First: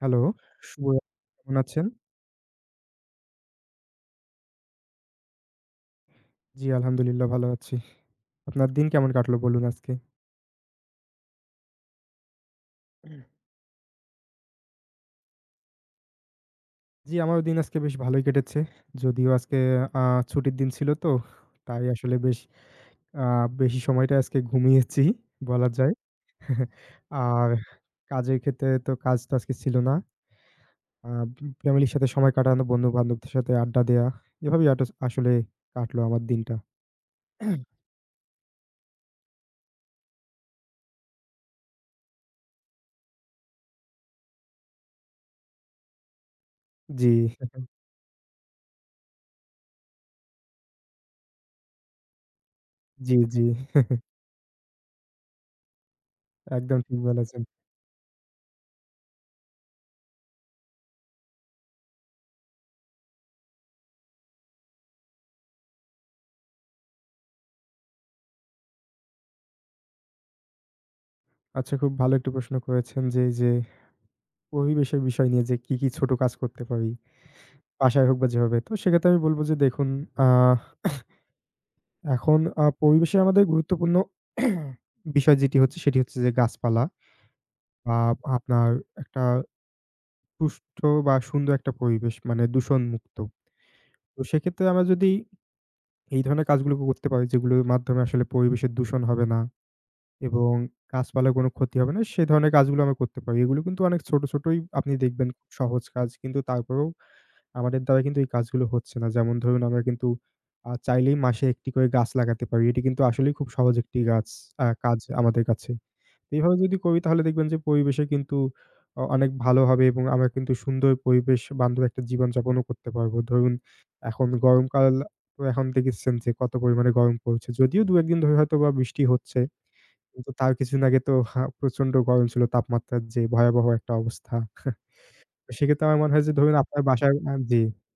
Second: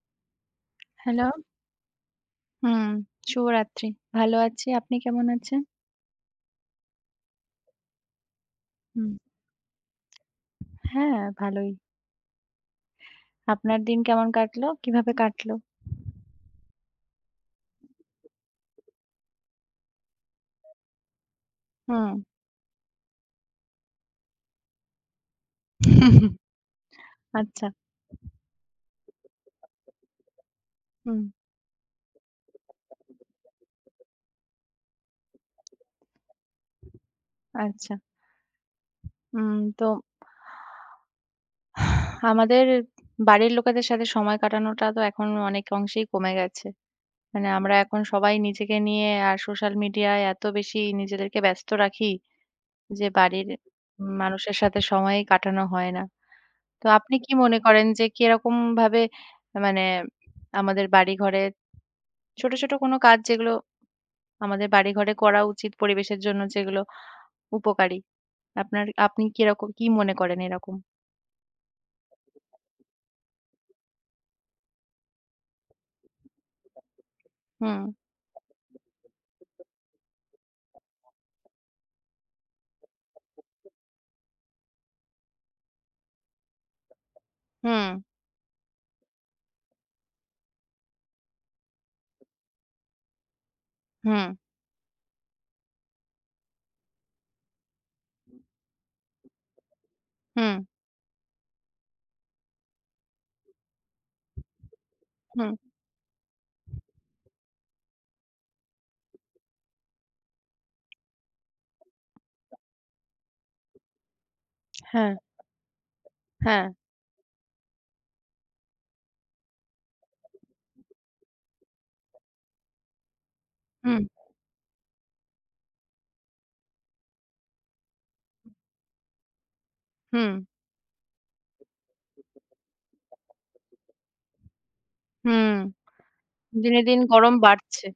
Hello, শুভ রাত্রি। Hello. কেমন আছেন? হুম, শুভরাত্রি। ভালো আছি। আপনি কেমন আছেন? জি, আলহামদুলিল্লাহ ভালো আছি। আপনার দিন কেমন হুম, কাটলো বলুন আজকে? হ্যাঁ, ভালোই। আপনার দিন কেমন কাটলো? কিভাবে কাটলো? জি, আমারও দিন আজকে বেশ ভালোই কেটেছে। যদিও আজকে আ ছুটির দিন ছিল তো, তাই হুম। আসলে বেশ আ বেশি সময়টা আজকে ঘুমিয়েছি বলা যায়। আর আচ্ছা। কাজের ক্ষেত্রে তো কাজ তো আজকে ছিল না। আ হুম, ফ্যামিলির সাথে সময় কাটানো, বন্ধু-বান্ধবদের সাথে আড্ডা দেয়া, এভাবেই আসলে কাটলো আমার দিনটা। আচ্ছা। তো আমাদের বাড়ির লোকেদের সাথে সময় কাটানোটা তো এখন অনেক অংশেই কমে গেছে। জি, মানে আমরা এখন সবাই নিজেকে নিয়ে আর সোশ্যাল মিডিয়ায় এত বেশি নিজেদেরকে ব্যস্ত রাখি যে জি, জি। বাড়ির মানুষের সাথে সময়ই কাটানো হয় না। একদম তো ঠিক আপনি কি বলেছেন। মনে করেন যে কিরকম ভাবে মানে আমাদের বাড়িঘরে ছোট, ছোট কোনো কাজ যেগুলো আমাদের বাড়িঘরে করা উচিত পরিবেশের জন্য যেগুলো উপকারী। আপনি কিরকম কি মনে করেন এরকম? আচ্ছা, খুব ভালো একটি প্রশ্ন করেছেন যে এই যে পরিবেশের বিষয় নিয়ে যে কি, কি ছোট কাজ করতে পারি, হুম, বাসায় হোক বা যেভাবে। তো সেক্ষেত্রে আমি বলব যে দেখুন আহ এখন পরিবেশে আমাদের গুরুত্বপূর্ণ বিষয় যেটি হচ্ছে সেটি হচ্ছে যে গাছপালা হুম, বা আপনার একটা সুষ্ঠু বা সুন্দর একটা পরিবেশ মানে দূষণমুক্ত। তো হুম, সেক্ষেত্রে আমরা যদি এই ধরনের কাজগুলো করতে পারি যেগুলোর মাধ্যমে আসলে পরিবেশের দূষণ হবে না এবং হুম, গাছপালার কোনো ক্ষতি হবে না সে ধরনের কাজগুলো আমরা করতে পারি। এগুলো কিন্তু অনেক ছোট, ছোটই আপনি দেখবেন খুব হুম, সহজ কাজ কিন্তু তারপরেও আমাদের দ্বারা কিন্তু এই কাজগুলো হচ্ছে না। যেমন ধরুন আমরা কিন্তু চাইলেই মাসে ১ টি করে গাছ লাগাতে পারি। এটি কিন্তু আসলেই খুব সহজ একটি গাছ আ কাজ হ্যাঁ, আমাদের কাছে। এভাবে হ্যাঁ, যদি করি তাহলে দেখবেন যে পরিবেশে কিন্তু অনেক ভালো হবে এবং আমরা কিন্তু সুন্দর পরিবেশ বান্ধব একটা জীবনযাপনও করতে পারবো। ধরুন হুম, এখন গরমকাল তো এখন দেখেছেন যে কত পরিমাণে গরম পড়ছে। যদিও ২ ১ দিন ধরে হয়তোবা বৃষ্টি হচ্ছে। কিন্তু হুম, তার কিছুদিন আগে তো প্রচন্ড গরম ছিল তাপমাত্রার যে ভয়াবহ একটা অবস্থা। তো হুম। সেক্ষেত্রে আমার মনে হয় যে ধরুন দিনে আপনার দিন বাসার গরম জি। বাড়ছে।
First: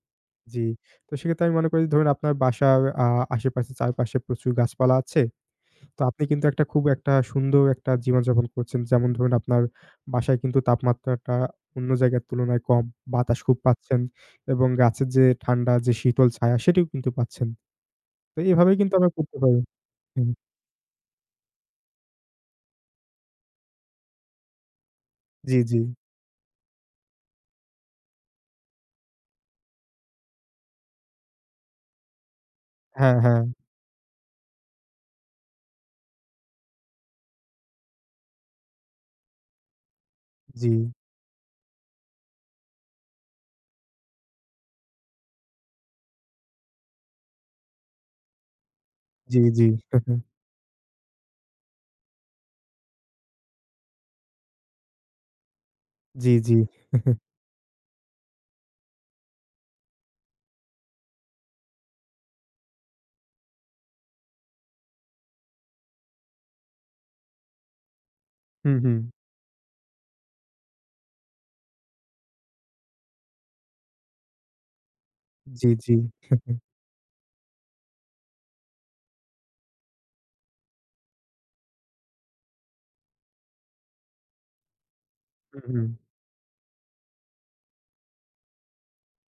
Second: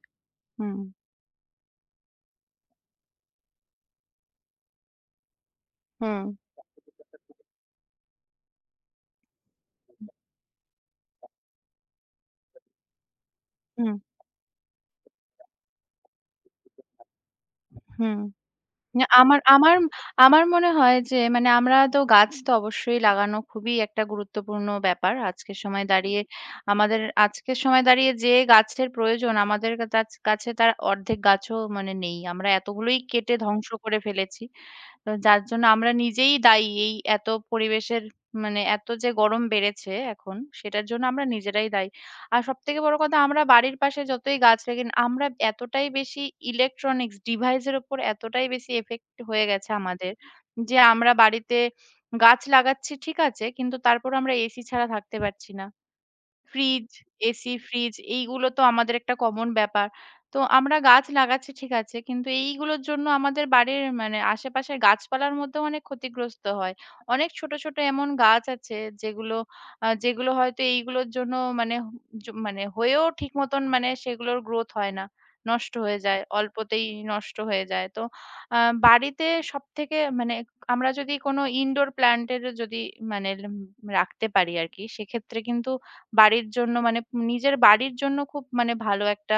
জি। হুম, তো সেক্ষেত্রে আমি মনে করি ধরুন আপনার বাসার আশেপাশে চারপাশে প্রচুর গাছপালা আছে। তো হুম, আপনি কিন্তু একটা খুব একটা সুন্দর একটা জীবনযাপন করছেন। যেমন ধরুন আপনার বাসায় কিন্তু তাপমাত্রাটা অন্য জায়গার তুলনায় কম। বাতাস খুব হুম, পাচ্ছেন এবং গাছের যে ঠান্ডা যে শীতল ছায়া সেটিও কিন্তু পাচ্ছেন। হুম। তো এভাবেই কিন্তু না আমরা করতে আমার পারি। আমার হুম। আমার মনে হয় যে মানে আমরা তো গাছ তো অবশ্যই লাগানো খুবই একটা গুরুত্বপূর্ণ ব্যাপার। আজকের জি, জি। সময় দাঁড়িয়ে আমাদের আজকের সময় দাঁড়িয়ে যে গাছের প্রয়োজন আমাদের কা তাছ কাছে তার অর্ধেক গাছও মানে নেই। আমরা এতগুলোই হ্যাঁ, কেটে হ্যাঁ। ধ্বংস করে ফেলেছি। তো যার জন্য আমরা নিজেই দায়ী এই এত পরিবেশের মানে এত যে গরম বেড়েছে এখন জি, সেটার জন্য আমরা নিজেরাই দায়ী। আর সবথেকে বড় কথা আমরা বাড়ির পাশে যতই গাছ লাগাই না আমরা এতটাই বেশি ইলেকট্রনিক্স ডিভাইস এর উপর এতটাই বেশি এফেক্ট জি, হয়ে জি। গেছে আমাদের যে আমরা বাড়িতে গাছ লাগাচ্ছি ঠিক আছে, কিন্তু তারপরও আমরা এসি ছাড়া থাকতে পারছি না। জি, জি। ফ্রিজ, এসি, ফ্রিজ এইগুলো তো আমাদের একটা কমন ব্যাপার। তো আমরা গাছ লাগাচ্ছি ঠিক আছে। কিন্তু এইগুলোর জন্য আমাদের বাড়ির মানে আশেপাশের গাছপালার মধ্যেও অনেক ক্ষতিগ্রস্ত হয়। অনেক ছোট, ছোট এমন গাছ হুম, আছে হুম। যেগুলো যেগুলো হয়তো এইগুলোর জন্য মানে হ- জ মানে হয়েও ঠিক মতন মানে সেগুলোর গ্রোথ হয় না। জি, নষ্ট জি। হয়ে যায়। অল্পতেই নষ্ট হয়ে যায়। তো আ বাড়িতে সবথেকে মানে আমরা যদি কোনো ইনডোর প্লান্ট এর যদি মানে রাখতে পারি আরকি সেক্ষেত্রে হুম, কিন্তু হুম। বাড়ির জন্য মানে নিজের বাড়ির জন্য খুব মানে ভালো একটা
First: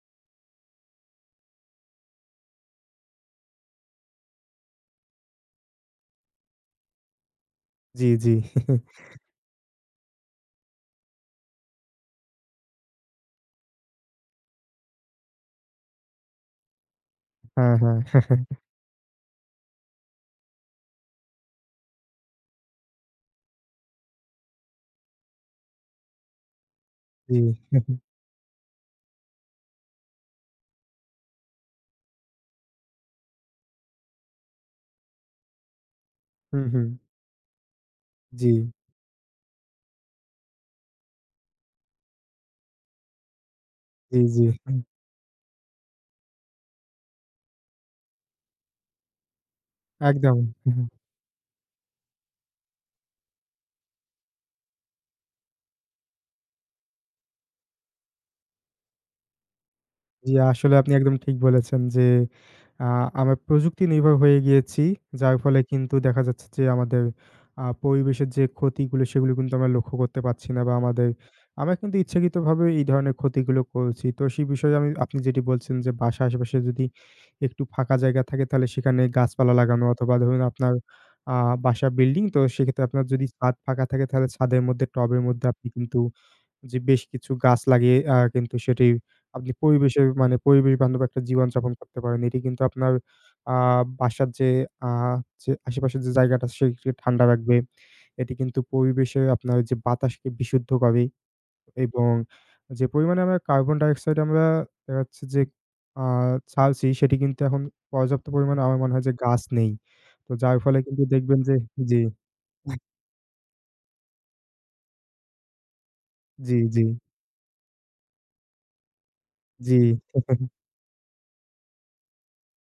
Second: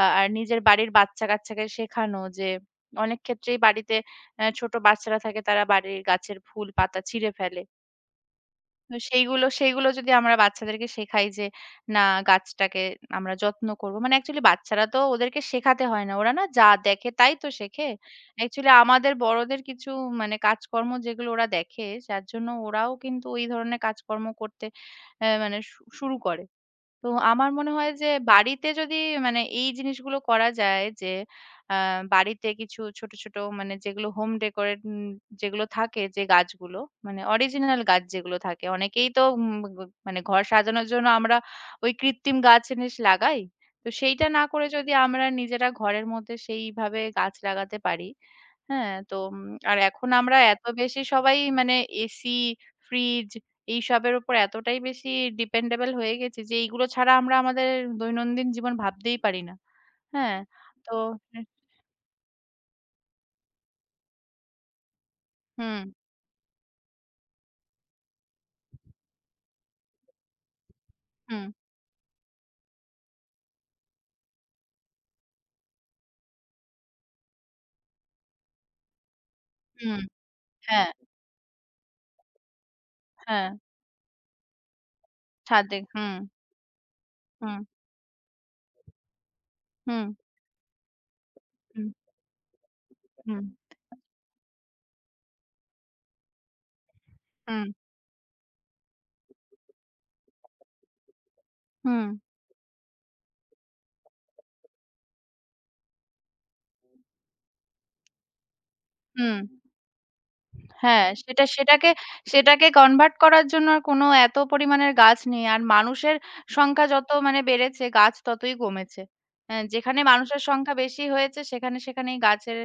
আর নিজের বাড়ির বাচ্চা-কাচ্চাকে শেখানো যে অনেক ক্ষেত্রেই বাড়িতে ছোট বাচ্চারা থাকে তারা বাড়ির গাছের ফুল পাতা ছিঁড়ে ফেলে। জি, জি। তো সেইগুলো সেইগুলো যদি আমরা বাচ্চাদেরকে শেখাই যে না গাছটাকে আমরা যত্ন করব। মানে অ্যাকচুয়ালি বাচ্চারা তো ওদেরকে শেখাতে হয় না। ওরা না যা দেখে তাই তো হ্যাঁ, শেখে। হ্যাঁ। অ্যাকচুয়ালি আমাদের বড়দের কিছু মানে কাজকর্ম যেগুলো ওরা দেখে যার জন্য ওরাও কিন্তু ওই ধরনের কাজকর্ম করতে মানে শুরু করে। তো আমার মনে জি। হয় যে বাড়িতে যদি মানে এই জিনিসগুলো করা যায় যে আ বাড়িতে কিছু ছোট, ছোট মানে যেগুলো হোম ডেকোরেট যেগুলো থাকে যে হুম, গাছগুলো হুম। মানে অরিজিনাল গাছ যেগুলো জি। থাকে। অনেকেই তো উম গ মানে ঘর সাজানোর জন্য আমরা ওই কৃত্রিম গাছ এনে লাগাই। তো জি, সেইটা না জি। করে হুম, যদি আমরা নিজেরা ঘরের মধ্যে সেইভাবে গাছ লাগাতে পারি হ্যাঁ, তো আর এখন একদম। আমরা এত হুম, বেশি সবাই মানে এসি, ফ্রিজ এইসবের উপর এতটাই বেশি ডিপেন্ডেবল হয়ে গেছি যে এইগুলো ছাড়া আমরা আমাদের দৈনন্দিন জীবন ভাবতেই পারি না। জি, হ্যাঁ, আসলে আপনি তো একদম ঠিক বলেছেন যে আ আমরা প্রযুক্তি নির্ভর হয়ে গিয়েছি। যার ফলে হুম, কিন্তু দেখা যাচ্ছে যে আমাদের পরিবেশের যে ক্ষতিগুলো সেগুলো কিন্তু আমরা লক্ষ্য করতে পারছি না বা আমাদের হুম, আমরা কিন্তু ইচ্ছাকৃতভাবে এই ধরনের ক্ষতিগুলো করছি। তো সেই বিষয়ে আমি আপনি যেটি বলছেন যে বাসার আশেপাশে যদি একটু ফাঁকা জায়গা থাকে তাহলে সেখানে গাছপালা লাগানো হুম, অথবা ধরুন আপনার হ্যাঁ, আ বাসা বিল্ডিং তো সেক্ষেত্রে আপনার যদি হ্যাঁ, ছাদ ফাঁকা থাকে তাহলে ছাদের মধ্যে টবের মধ্যে আপনি ছাদে কিন্তু হুম, যে বেশ কিছু হুম, গাছ লাগিয়ে কিন্তু সেটি আপনি হুম, পরিবেশের মানে পরিবেশ বান্ধব একটা জীবনযাপন হুম, করতে পারেন। এটি কিন্তু আপনার হুম, আ বাসার আ যে আশেপাশের যে জায়গাটা সেটি ঠান্ডা রাখবে। হুম, এটি কিন্তু পরিবেশে আপনার যে বাতাসকে বিশুদ্ধ করে হুম, এবং যে পরিমাণে আমরা কার্বন ডাই অক্সাইড আমরা দেখা যাচ্ছে যে আ ছাড়ছি সেটি কিন্তু এখন পর্যাপ্ত পরিমাণে আমার মনে হয় যে হুম। গাছ নেই। তো যার ফলে কিন্তু হ্যাঁ, দেখবেন সেটা যে সেটাকে জি, সেটাকে কনভার্ট করার জন্য আর কোনো এত পরিমাণের গাছ নেই। আর মানুষের জি, জি, সংখ্যা যত মানে বেড়েছে, গাছ ততই কমেছে। হ্যাঁ, জি, যেখানে মানুষের সংখ্যা বেশি হয়েছে সেখানে, সেখানেই গাছের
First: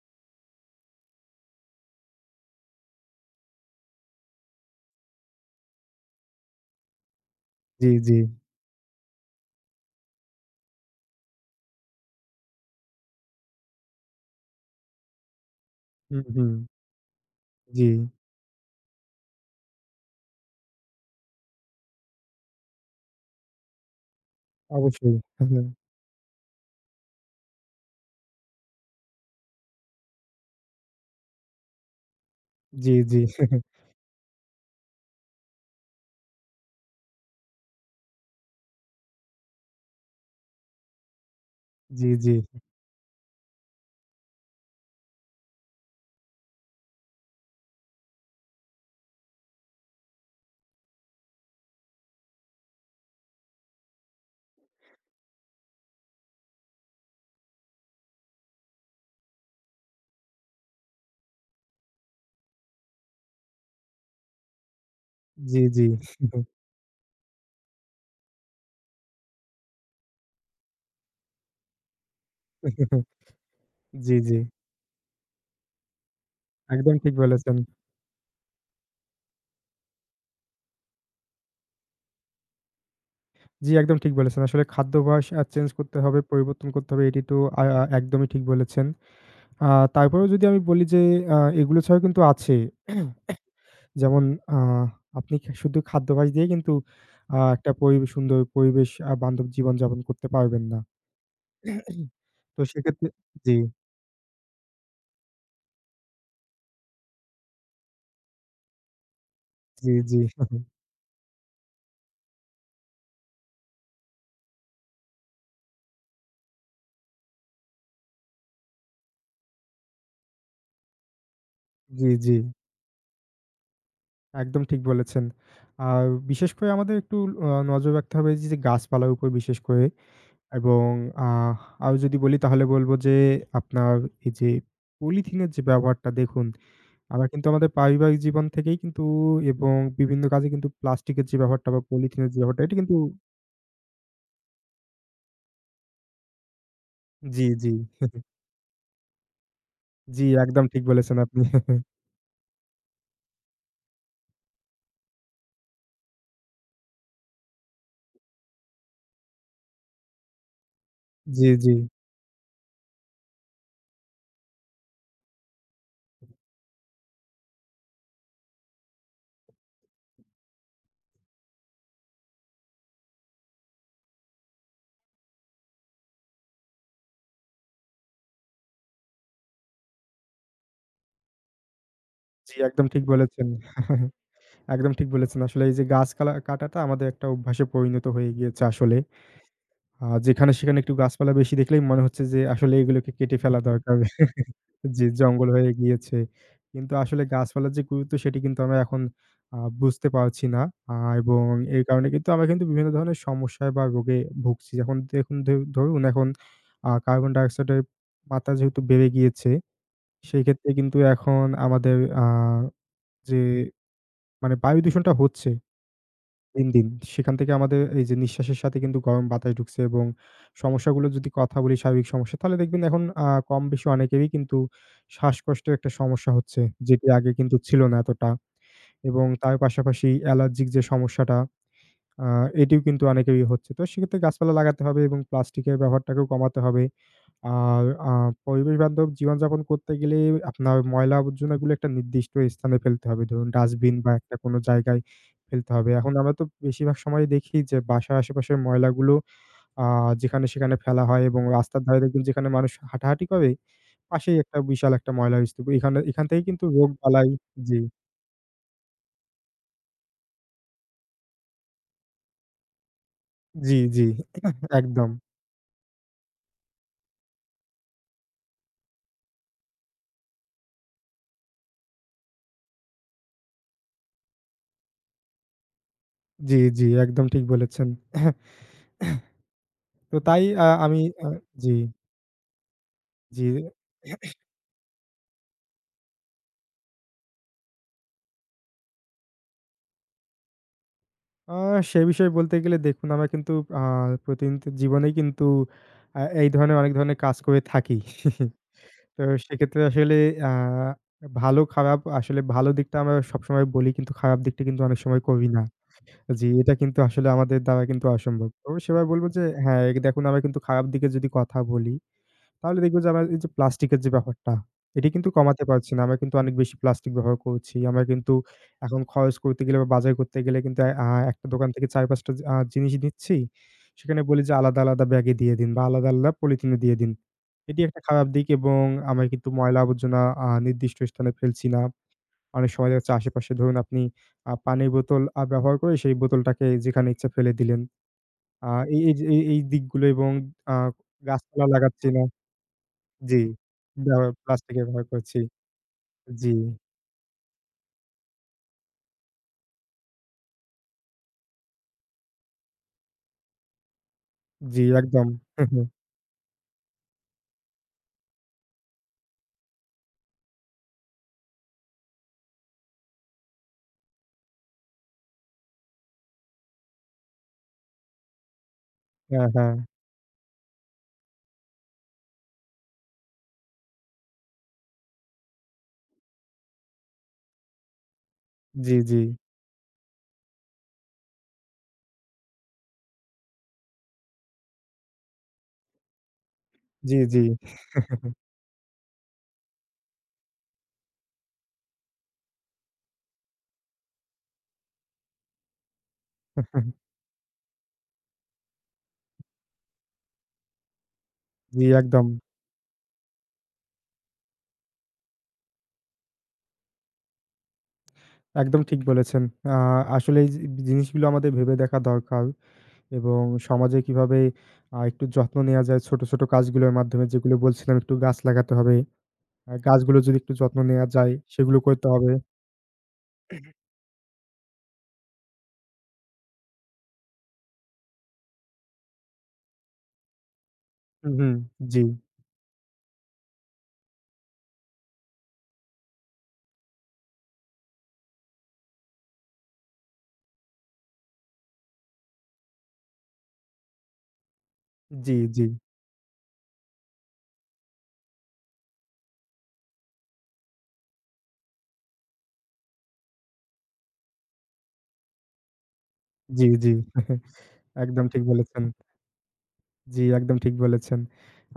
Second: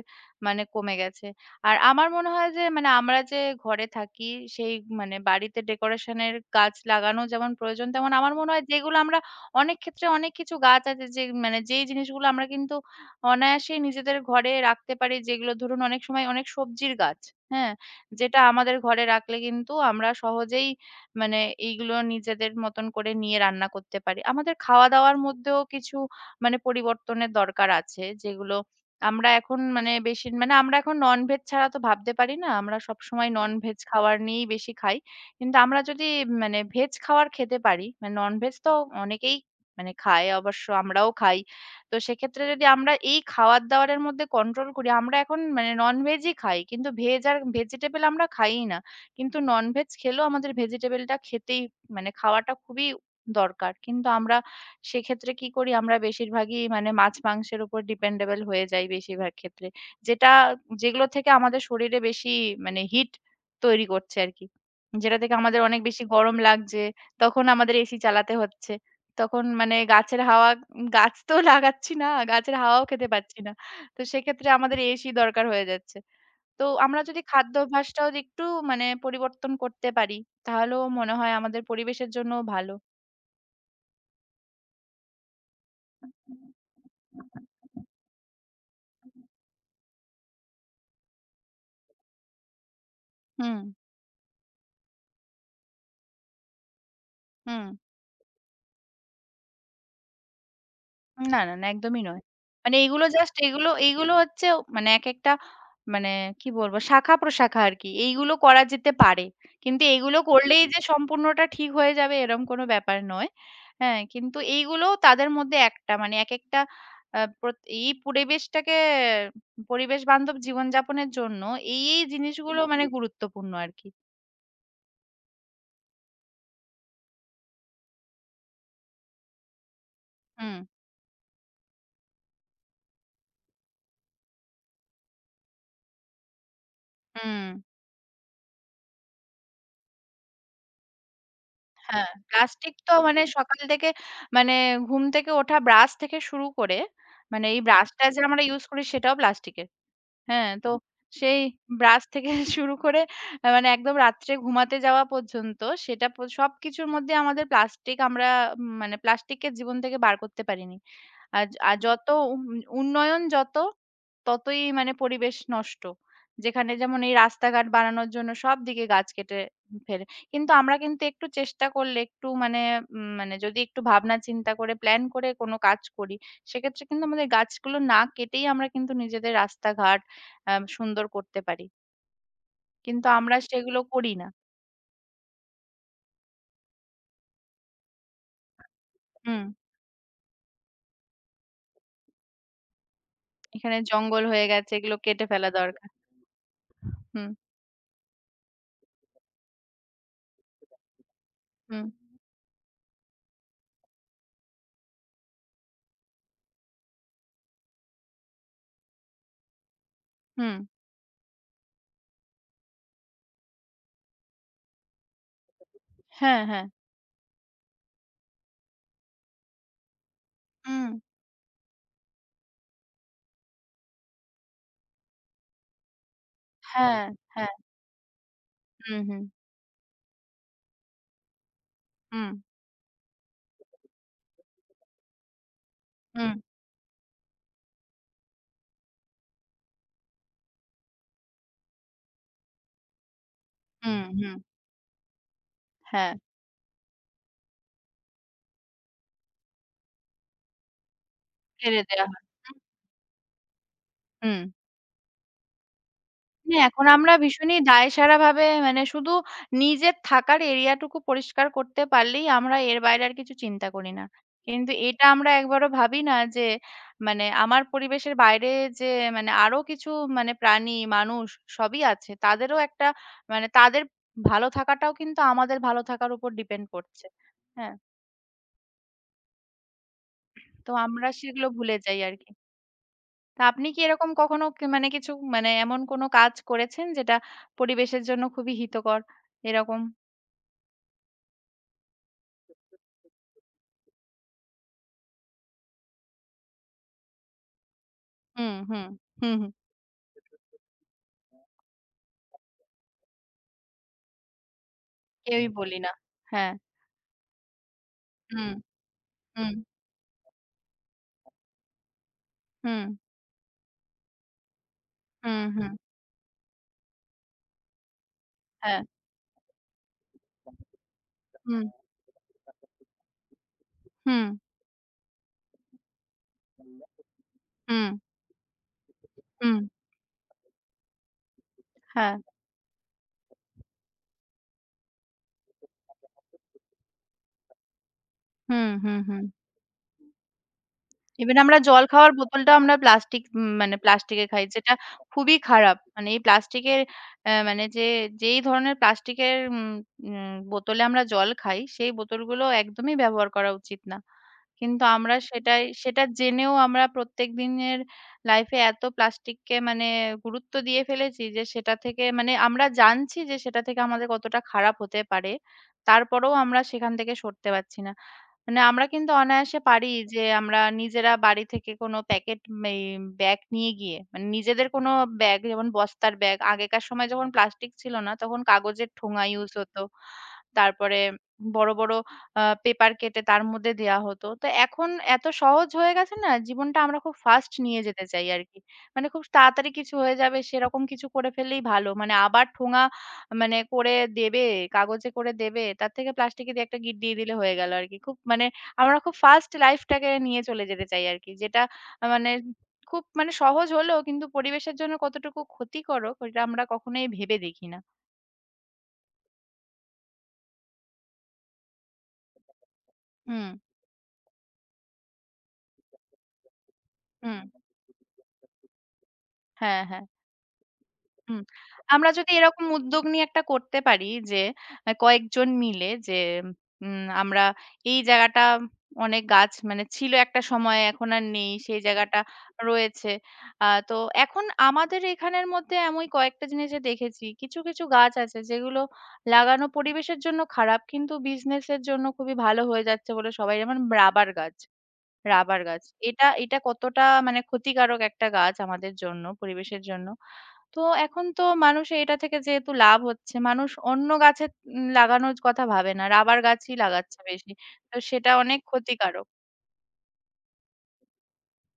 মানে কমে গেছে। আর আমার মনে হয় যে মানে আমরা যে ঘরে থাকি সেই মানে বাড়িতে ডেকোরেশন এর গাছ লাগানো যেমন প্রয়োজন, জি, তেমন জি, আমার মনে হয় যেগুলো আমরা অনেক ক্ষেত্রে অনেক কিছু গাছ আছে যে মানে যেই জিনিসগুলো আমরা কিন্তু অনায়াসেই নিজেদের ঘরে রাখতে পারি যেগুলো ধরুন অনেক হুম, সময় অনেক হুম, সবজির গাছ, হ্যাঁ? জি। যেটা আমাদের ঘরে রাখলে কিন্তু আমরা সহজেই মানে এইগুলো নিজেদের মতন করে নিয়ে রান্না করতে পারি। আমাদের অবশ্যই। খাওয়া-দাওয়ার মধ্যেও কিছু মানে পরিবর্তনের দরকার আছে, যেগুলো আমরা এখন মানে বেশি মানে আমরা এখন ননভেজ ছাড়া তো ভাবতে পারি না। আমরা জি, জি, সবসময় ননভেজ খাবার নিয়েই বেশি খাই। কিন্তু আমরা যদি মানে ভেজ খাবার খেতে পারি, মানে ননভেজ তো অনেকেই মানে খায় অবশ্য আমরাও খাই। তো জি, জি, সেক্ষেত্রে যদি আমরা এই খাওয়ার-দাওয়ারের মধ্যে কন্ট্রোল করি, আমরা এখন মানে ননভেজই খাই। কিন্তু ভেজ আর ভেজিটেবল আমরা খাইই না। কিন্তু ননভেজ খেলেও আমাদের ভেজিটেবলটা খেতেই মানে খাওয়াটা খুবই দরকার। কিন্তু আমরা সেক্ষেত্রে কি করি? আমরা বেশিরভাগই মানে মাছ-মাংসের উপর ডিপেন্ডেবল হয়ে যাই বেশিরভাগ ক্ষেত্রে। যেটা যেগুলো থেকে আমাদের শরীরে বেশি মানে হিট তৈরি করছে আরকি। যেটা থেকে জি, আমাদের অনেক জি, বেশি গরম লাগছে। তখন আমাদের এসি চালাতে হচ্ছে। তখন মানে গাছের হাওয়া গাছ তো লাগাচ্ছি না, গাছের হাওয়াও খেতে পাচ্ছি না। তো জি, জি। সেক্ষেত্রে আমাদের এসি দরকার হয়ে যাচ্ছে। তো একদম আমরা ঠিক যদি বলেছেন। খাদ্যাভ্যাসটাও যদি একটু মানে পরিবর্তন করতে পারি, তাহলেও মনে হয় আমাদের পরিবেশের জন্যও ভালো। জি, একদম ঠিক বলেছেন। আসলে খাদ্যাভ্যাস চেঞ্জ করতে হবে, পরিবর্তন করতে হবে। এটি তো আ আ একদমই ঠিক বলেছেন। আ তারপরেও যদি আমি বলি যে এগুলো ছাড়াও কিন্তু আছে। হুম, যেমন আ আপনি শুধু খাদ্যাভ্যাস দিয়ে কিন্তু হুম। একটা সুন্দর পরিবেশ বান্ধব জীবনযাপন করতে পারবেন না। না, না, না একদমই নয়। তো মানে এগুলো সেক্ষেত্রে জাস্ট জি, এগুলো এগুলো হচ্ছে মানে একেকটা মানে কি বলবো শাখা-প্রশাখা আরকি। এইগুলো করা যেতে পারে। কিন্তু জি, এগুলো জি, করলেই যে সম্পূর্ণটা ঠিক হয়ে যাবে এরম কোনো ব্যাপার নয়। হ্যাঁ? কিন্তু এইগুলোও তাদের মধ্যে একটা মানে একেকটা আ প্রত এই পরিবেশটাকে পরিবেশ বান্ধব জীবনযাপনের জন্য এই জি, জি। জিনিসগুলো মানে গুরুত্বপূর্ণ আরকি। একদম ঠিক বলেছেন। আর বিশেষ করে আমাদের একটু নজর রাখতে হবে যে, যে গাছপালার উপর বিশেষ করে হুম, এবং আহ আরো যদি বলি তাহলে বলব যে, আপনার এই যে পলিথিনের যে ব্যবহারটা দেখুন, আমরা হুম। কিন্তু আমাদের পারিবারিক জীবন থেকেই কিন্তু এবং বিভিন্ন কাজে কিন্তু প্লাস্টিকের যে ব্যবহারটা বা হ্যাঁ, পলিথিনের যে ব্যাপারটা প্লাস্টিক এটা তো কিন্তু মানে সকাল থেকে মানে ঘুম থেকে ওঠা ব্রাশ থেকে শুরু করে জি, মানে এই জি, ব্রাশটা যে আমরা ইউজ করি সেটাও প্লাস্টিকের। জি, হ্যাঁ, একদম তো ঠিক বলেছেন সেই আপনি। ব্রাশ থেকে শুরু করে মানে একদম রাত্রে ঘুমাতে যাওয়া পর্যন্ত সেটা সবকিছুর মধ্যে আমাদের প্লাস্টিক আমরা মানে প্লাস্টিককে জীবন থেকে বার করতে পারিনি। জি, জি, আর যত উন উন্নয়ন যত, ততই মানে পরিবেশ নষ্ট। যেখানে যেমন এই রাস্তাঘাট বানানোর জন্য সবদিকে গাছ কেটে ফেলে। কিন্তু আমরা কিন্তু একটু চেষ্টা করলে একটু মানে মানে যদি একটু ভাবনা চিন্তা করে প্ল্যান করে কোনো কাজ করি, সেক্ষেত্রে কিন্তু আমাদের গাছগুলো না কেটেই আমরা কিন্তু নিজেদের রাস্তাঘাট আ সুন্দর করতে পারি। জি, একদম ঠিক কিন্তু আমরা বলেছেন। সেগুলো করি না। একদম ঠিক বলেছেন। আসলে এই যে গাছ কালা কাটাটা আমাদের একটা অভ্যাসে পরিণত হয়ে গিয়েছে আসলে। হুম, যেখানে সেখানে একটু গাছপালা বেশি দেখলেই মনে হচ্ছে যে আসলে এগুলোকে কেটে ফেলা এখানে দরকার। জঙ্গল হয়ে গেছে এগুলো জি, কেটে জঙ্গল ফেলা হয়ে দরকার। গিয়েছে। কিন্তু আসলে হুম, গাছপালার যে গুরুত্ব সেটি কিন্তু আমরা এখন বুঝতে পারছি না। আ এবং এই হুম, কারণে কিন্তু আমরা কিন্তু বিভিন্ন ধরনের সমস্যায় বা রোগে ভুগছি। এখন দেখুন ধরুন এখন কার্বন ডাই অক্সাইডের মাত্রা যেহেতু বেড়ে গিয়েছে, হুম। সেক্ষেত্রে কিন্তু এখন আমাদের আ যে মানে বায়ু দূষণটা হচ্ছে হ্যাঁ, হ্যাঁ। দিন, দিন। সেখান থেকে আমাদের এই যে নিঃশ্বাসের সাথে কিন্তু গরম বাতাস ঢুকছে এবং হুম, সমস্যাগুলো যদি কথা বলি স্বাভাবিক সমস্যা, তাহলে দেখবেন এখন কম বেশি অনেকেরই কিন্তু শ্বাসকষ্টের একটা সমস্যা হচ্ছে। হ্যাঁ, যেটি আগে হ্যাঁ। কিন্তু ছিল না এতটা। হুম, হুম, এবং তার পাশাপাশি অ্যালার্জিক যে সমস্যাটা আ হুম, এটিও কিন্তু অনেকেরই হচ্ছে। তো সেক্ষেত্রে গাছপালা লাগাতে হবে এবং প্লাস্টিকের ব্যবহারটাকেও হুম, কমাতে হবে। আর পরিবেশ বান্ধব জীবনযাপন করতে গেলে আপনার ময়লা আবর্জনাগুলো একটা নির্দিষ্ট স্থানে ফেলতে হবে। ধরুন ডাস্টবিন হুম, বা হুম। একটা কোনো জায়গায় ফেলতে হবে। এখন হ্যাঁ, আমরা তো বেশিরভাগ সময় দেখি যে বাসার আশেপাশের ময়লাগুলো আ যেখানে সেখানে ফেলা হয় এবং ফেলে রাস্তার ধারে দেয়া দেখবেন হয়। যেখানে হুম, মানুষ হাঁটাহাঁটি করে পাশেই হুম। একটা বিশাল একটা ময়লার স্তূপ। এখানে এখান থেকেই না কিন্তু এখন আমরা রোগবালাই ভীষণই জি, দায়সারাভাবে মানে শুধু নিজের থাকার এরিয়াটুকু পরিষ্কার করতে পারলেই আমরা এর বাইরে আর কিছু চিন্তা জি, করি না। জি কিন্তু এটা একদম। আমরা একবারও ভাবি না যে মানে আমার পরিবেশের বাইরে যে মানে আরো কিছু মানে প্রাণী, মানুষ সবই আছে। তাদেরও একটা মানে তাদের ভালো থাকাটাও কিন্তু আমাদের ভালো থাকার উপর জি, ডিপেন্ড জি করছে। একদম ঠিক হ্যাঁ, বলেছেন। তো তাই তো আমি আমরা আ সেগুলো জি, ভুলে যাই আরকি। তা জি। আপনি কি এরকম কখনো কি মানে কিছু মানে এমন কোনো কাজ করেছেন যেটা পরিবেশের জন্য খুবই হিতকর? এরকম? আ সে বিষয়ে বলতে গেলে দেখুন আমরা কিন্তু আ প্রতিনিয়ত জীবনেই কিন্তু এই ধরনের অনেক ধরনের কাজ করে থাকি। হুম, হুম, তো হুম, হুম। সেক্ষেত্রে আসলে আ ভালো খারাপ আসলে ভালো দিকটা আমরা সবসময় বলি কিন্তু খারাপ দিকটা কিন্তু অনেক সময় কেউই করি না। বলি না। জি, হ্যাঁ। এটা কিন্তু আসলে আমাদের দ্বারা কিন্তু হুম, অসম্ভব। তো সেভাবে বলব যে হুম, হ্যাঁ, দেখুন আমরা কিন্তু খারাপ দিকে যদি কথা বলি তাহলে হুম, দেখব যে আমার এই যে প্লাস্টিকের যে ব্যাপারটা, এটি কিন্তু হুম, কমাতে হুম, পারছি না। আমরা কিন্তু অনেক বেশি প্লাস্টিক ব্যবহার করছি। আমরা কিন্তু হ্যাঁ, এখন খরচ করতে গেলে বা বাজার করতে গেলে কিন্তু একটা হুম, দোকান থেকে ৪-৫ টা জিনিস নিচ্ছি। সেখানে হুম, বলি যে আলাদা, আলাদা ব্যাগে দিয়ে দিন বা আলাদা, আলাদা পলিথিনে দিয়ে দিন। এটি হুম, একটা খারাপ দিক এবং আমরা কিন্তু হুম, ময়লা আবর্জনা নির্দিষ্ট স্থানে ফেলছি না। হ্যাঁ। অনেক সময় দেখা যাচ্ছে আশেপাশে ধরুন আপনি পানির বোতল ব্যবহার করে সেই বোতলটাকে যেখানে ইচ্ছা ফেলে দিলেন। হুম, আ হুম, এই এই যে হুম। এই, এই দিকগুলো এবং আ ইভেন আমরা গাছপালা জল লাগাচ্ছি খাওয়ার না। বোতলটাও আমরা প্লাস্টিক জি, মানে প্লাস্টিকে ব্যবহার খাই যেটা প্লাস্টিকের ব্যবহার খুবই করছি। খারাপ। মানে এই জি, প্লাস্টিকের মানে যেই ধরনের প্লাস্টিকের উম উম বোতলে আমরা জল খাই সেই বোতলগুলো একদমই ব্যবহার করা উচিত না। কিন্তু জি আমরা একদম। সেটাই সেটা জেনেও আমরা প্রত্যেক দিনের লাইফে এত প্লাস্টিককে মানে গুরুত্ব দিয়ে ফেলেছি যে সেটা থেকে মানে আমরা জানছি যে সেটা থেকে আমাদের কতটা খারাপ হতে পারে। তারপরেও আমরা সেখান থেকে সরতে পারছি না। মানে আমরা কিন্তু হ্যাঁ, অনায়াসে হ্যাঁ। পারি যে আমরা নিজেরা বাড়ি থেকে কোনো প্যাকেট এই ব্যাগ নিয়ে গিয়ে মানে নিজেদের কোনো ব্যাগ যেমন বস্তার ব্যাগ আগেকার সময় যখন প্লাস্টিক ছিল না তখন কাগজের জি, জি, ঠোঙা ইউজ হতো। তারপরে বড়, বড় পেপার কেটে তার মধ্যে দেয়া হতো। তো এখন এত সহজ হয়ে গেছে না, জীবনটা আমরা খুব জি, জি, ফাস্ট নিয়ে যেতে চাই আরকি। মানে খুব তাড়াতাড়ি কিছু হয়ে যাবে সেরকম কিছু করে ফেললেই ভালো। মানে আবার ঠোঙা মানে করে দেবে, কাগজে করে দেবে, তার থেকে প্লাস্টিকে দিয়ে একটা গিঁট দিয়ে দিলে হয়ে গেল আরকি। খুব মানে আমরা খুব ফাস্ট লাইফটাকে নিয়ে চলে যেতে চাই আরকি। যেটা জি একদম, মানে খুব মানে সহজ হলেও কিন্তু পরিবেশের জন্য কতটুকু ক্ষতিকারক ওইটা আমরা কখনোই ভেবে দেখি না। একদম ঠিক বলেছেন। আ আসলে এই জিনিসগুলো আমাদের ভেবে দেখা দরকার এবং হুম, সমাজে কিভাবে একটু যত্ন নেয়া যায় ছোট, ছোট কাজগুলোর মাধ্যমে হুম। যেগুলো বলছিলাম একটু গাছ লাগাতে হবে। হ্যাঁ, হ্যাঁ। গাছগুলো যদি একটু যত্ন নেয়া যায় হুম। সেগুলো করতে আমরা যদি হবে। এরকম উদ্যোগ নিয়ে একটা করতে পারি যে কয়েকজন মিলে যে আমরা এই জায়গাটা অনেক গাছ মানে ছিল একটা সময়ে এখন আর হুম, নেই। হুম। সেই জি, জায়গাটা রয়েছে। তো এখন আমাদের এখানের মধ্যে এমই কয়েকটা জিনিসে দেখেছি। কিছু, কিছু গাছ আছে যেগুলো লাগানো পরিবেশের জন্য খারাপ কিন্তু বিজনেস এর জন্য খুবই ভালো হয়ে যাচ্ছে বলে সবাই যেমন রাবার গাছ, জি, রাবার জি, গাছ। এটা এটা কতটা মানে ক্ষতিকারক একটা গাছ আমাদের জন্য, পরিবেশের জন্য। তো এখন তো মানুষ এটা থেকে যেহেতু লাভ হচ্ছে, মানুষ অন্য গাছের লাগানোর কথা ভাবে না। রাবার জি, গাছই জি। লাগাচ্ছে বেশি। তো একদম সেটা ঠিক অনেক বলেছেন। ক্ষতিকারক। জি, একদম ঠিক বলেছেন।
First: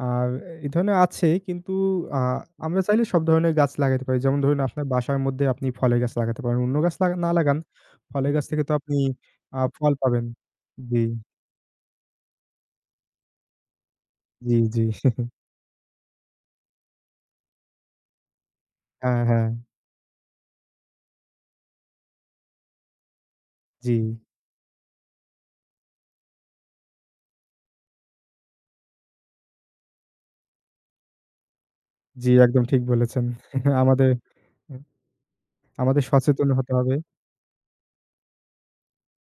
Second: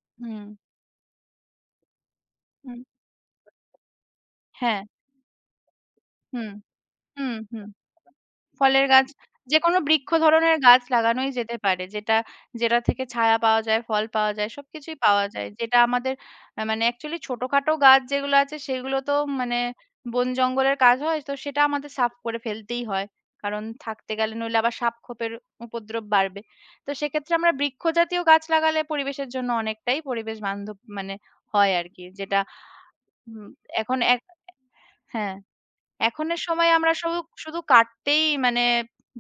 আর হুম, এই ধরনের আছে কিন্তু আ হুম। আমরা চাইলে সব ধরনের গাছ লাগাতে পারি। যেমন ধরুন হ্যাঁ। আপনার বাসার মধ্যে আপনি ফলের গাছ লাগাতে হুম, পারেন। অন্য গাছ লাগা না হুম, লাগান, হুম। ফলের গাছ থেকে তো ফলের আপনি গাছ, যেকোনো ফল বৃক্ষ পাবেন। ধরনের গাছ জি, লাগানোই যেতে পারে। যেটা যেটা থেকে ছায়া পাওয়া যায়, ফল পাওয়া যায়, জি, জি। সবকিছুই পাওয়া যায়। যেটা আমাদের মানে অ্যাকচুয়ালি ছোটখাটো গাছ যেগুলো আছে সেগুলো তো হ্যাঁ, হ্যাঁ। মানে বন জঙ্গলের কাজ হয়। তো সেটা আমাদের সাফ করে ফেলতেই হয়। কারণ জি, থাকতে গেলে নইলে আবার সাপ খোপের উপদ্রব বাড়বে। তো সেক্ষেত্রে আমরা বৃক্ষ জাতীয় গাছ লাগালে পরিবেশের জন্য অনেকটাই পরিবেশ বান্ধব মানে হয় আরকি। জি, যেটা একদম ঠিক বলেছেন। উম এখন আমাদের এক হ্যাঁ। আমাদের এখনের সচেতন সময় হতে আমরা হবে। শুধু শুধু কাটতেই মানে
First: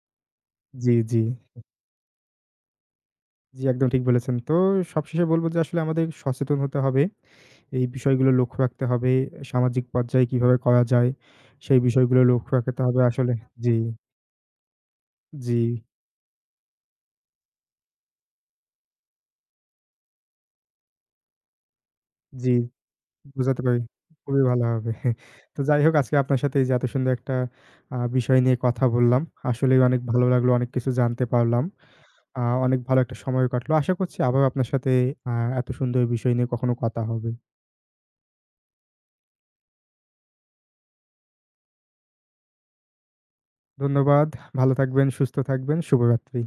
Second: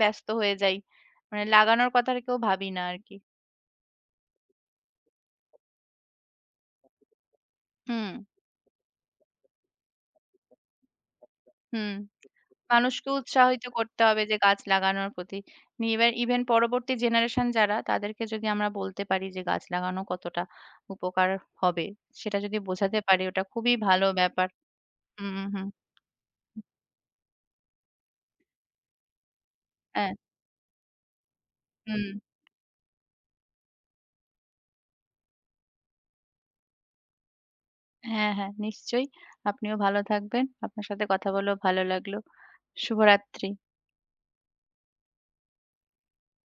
ব্যস্ত হয়ে যাই। জি, জি, মানে লাগানোর কথা আর কেউ ভাবি না আরকি। জি, একদম ঠিক বলেছেন। তো সবশেষে বলব যে আসলে আমাদের সচেতন হতে হবে। এই হুম, বিষয়গুলো লক্ষ্য রাখতে হবে। সামাজিক পর্যায়ে কিভাবে করা যায়, সেই হুম। বিষয়গুলো লক্ষ্য রাখতে হবে মানুষকে আসলে উৎসাহিত জি, করতে হবে যে গাছ লাগানোর প্রতি। জি, নিয়ে এবার ইভেন পরবর্তী জেনারেশন যারা তাদেরকে যদি আমরা বলতে পারি যে গাছ লাগানো কতটা উপকার হবে, সেটা জি, যদি বোঝাতে পারি ওটা বুঝাতে খুবই পারি। ভালো খুবই ব্যাপার। ভালো হবে। হুম, হুম। তো হুম, যাই হোক আজকে আপনার সাথে এই যে এত সুন্দর একটা বিষয় নিয়ে কথা বললাম। আসলেই অনেক হ্যাঁ, ভালো লাগলো, অনেক কিছু জানতে পারলাম। হুম। আ অনেক ভালো একটা সময় কাটলো। আশা করছি আবারও আপনার সাথে আ এত সুন্দর বিষয় নিয়ে কখনো কথা হবে। হ্যাঁ, হ্যাঁ নিশ্চয়ই। আপনিও ভালো থাকবেন। আপনার সাথে কথা বলেও ভালো লাগলো। শুভরাত্রি। ধন্যবাদ। ভালো থাকবেন, সুস্থ থাকবেন। শুভরাত্রি।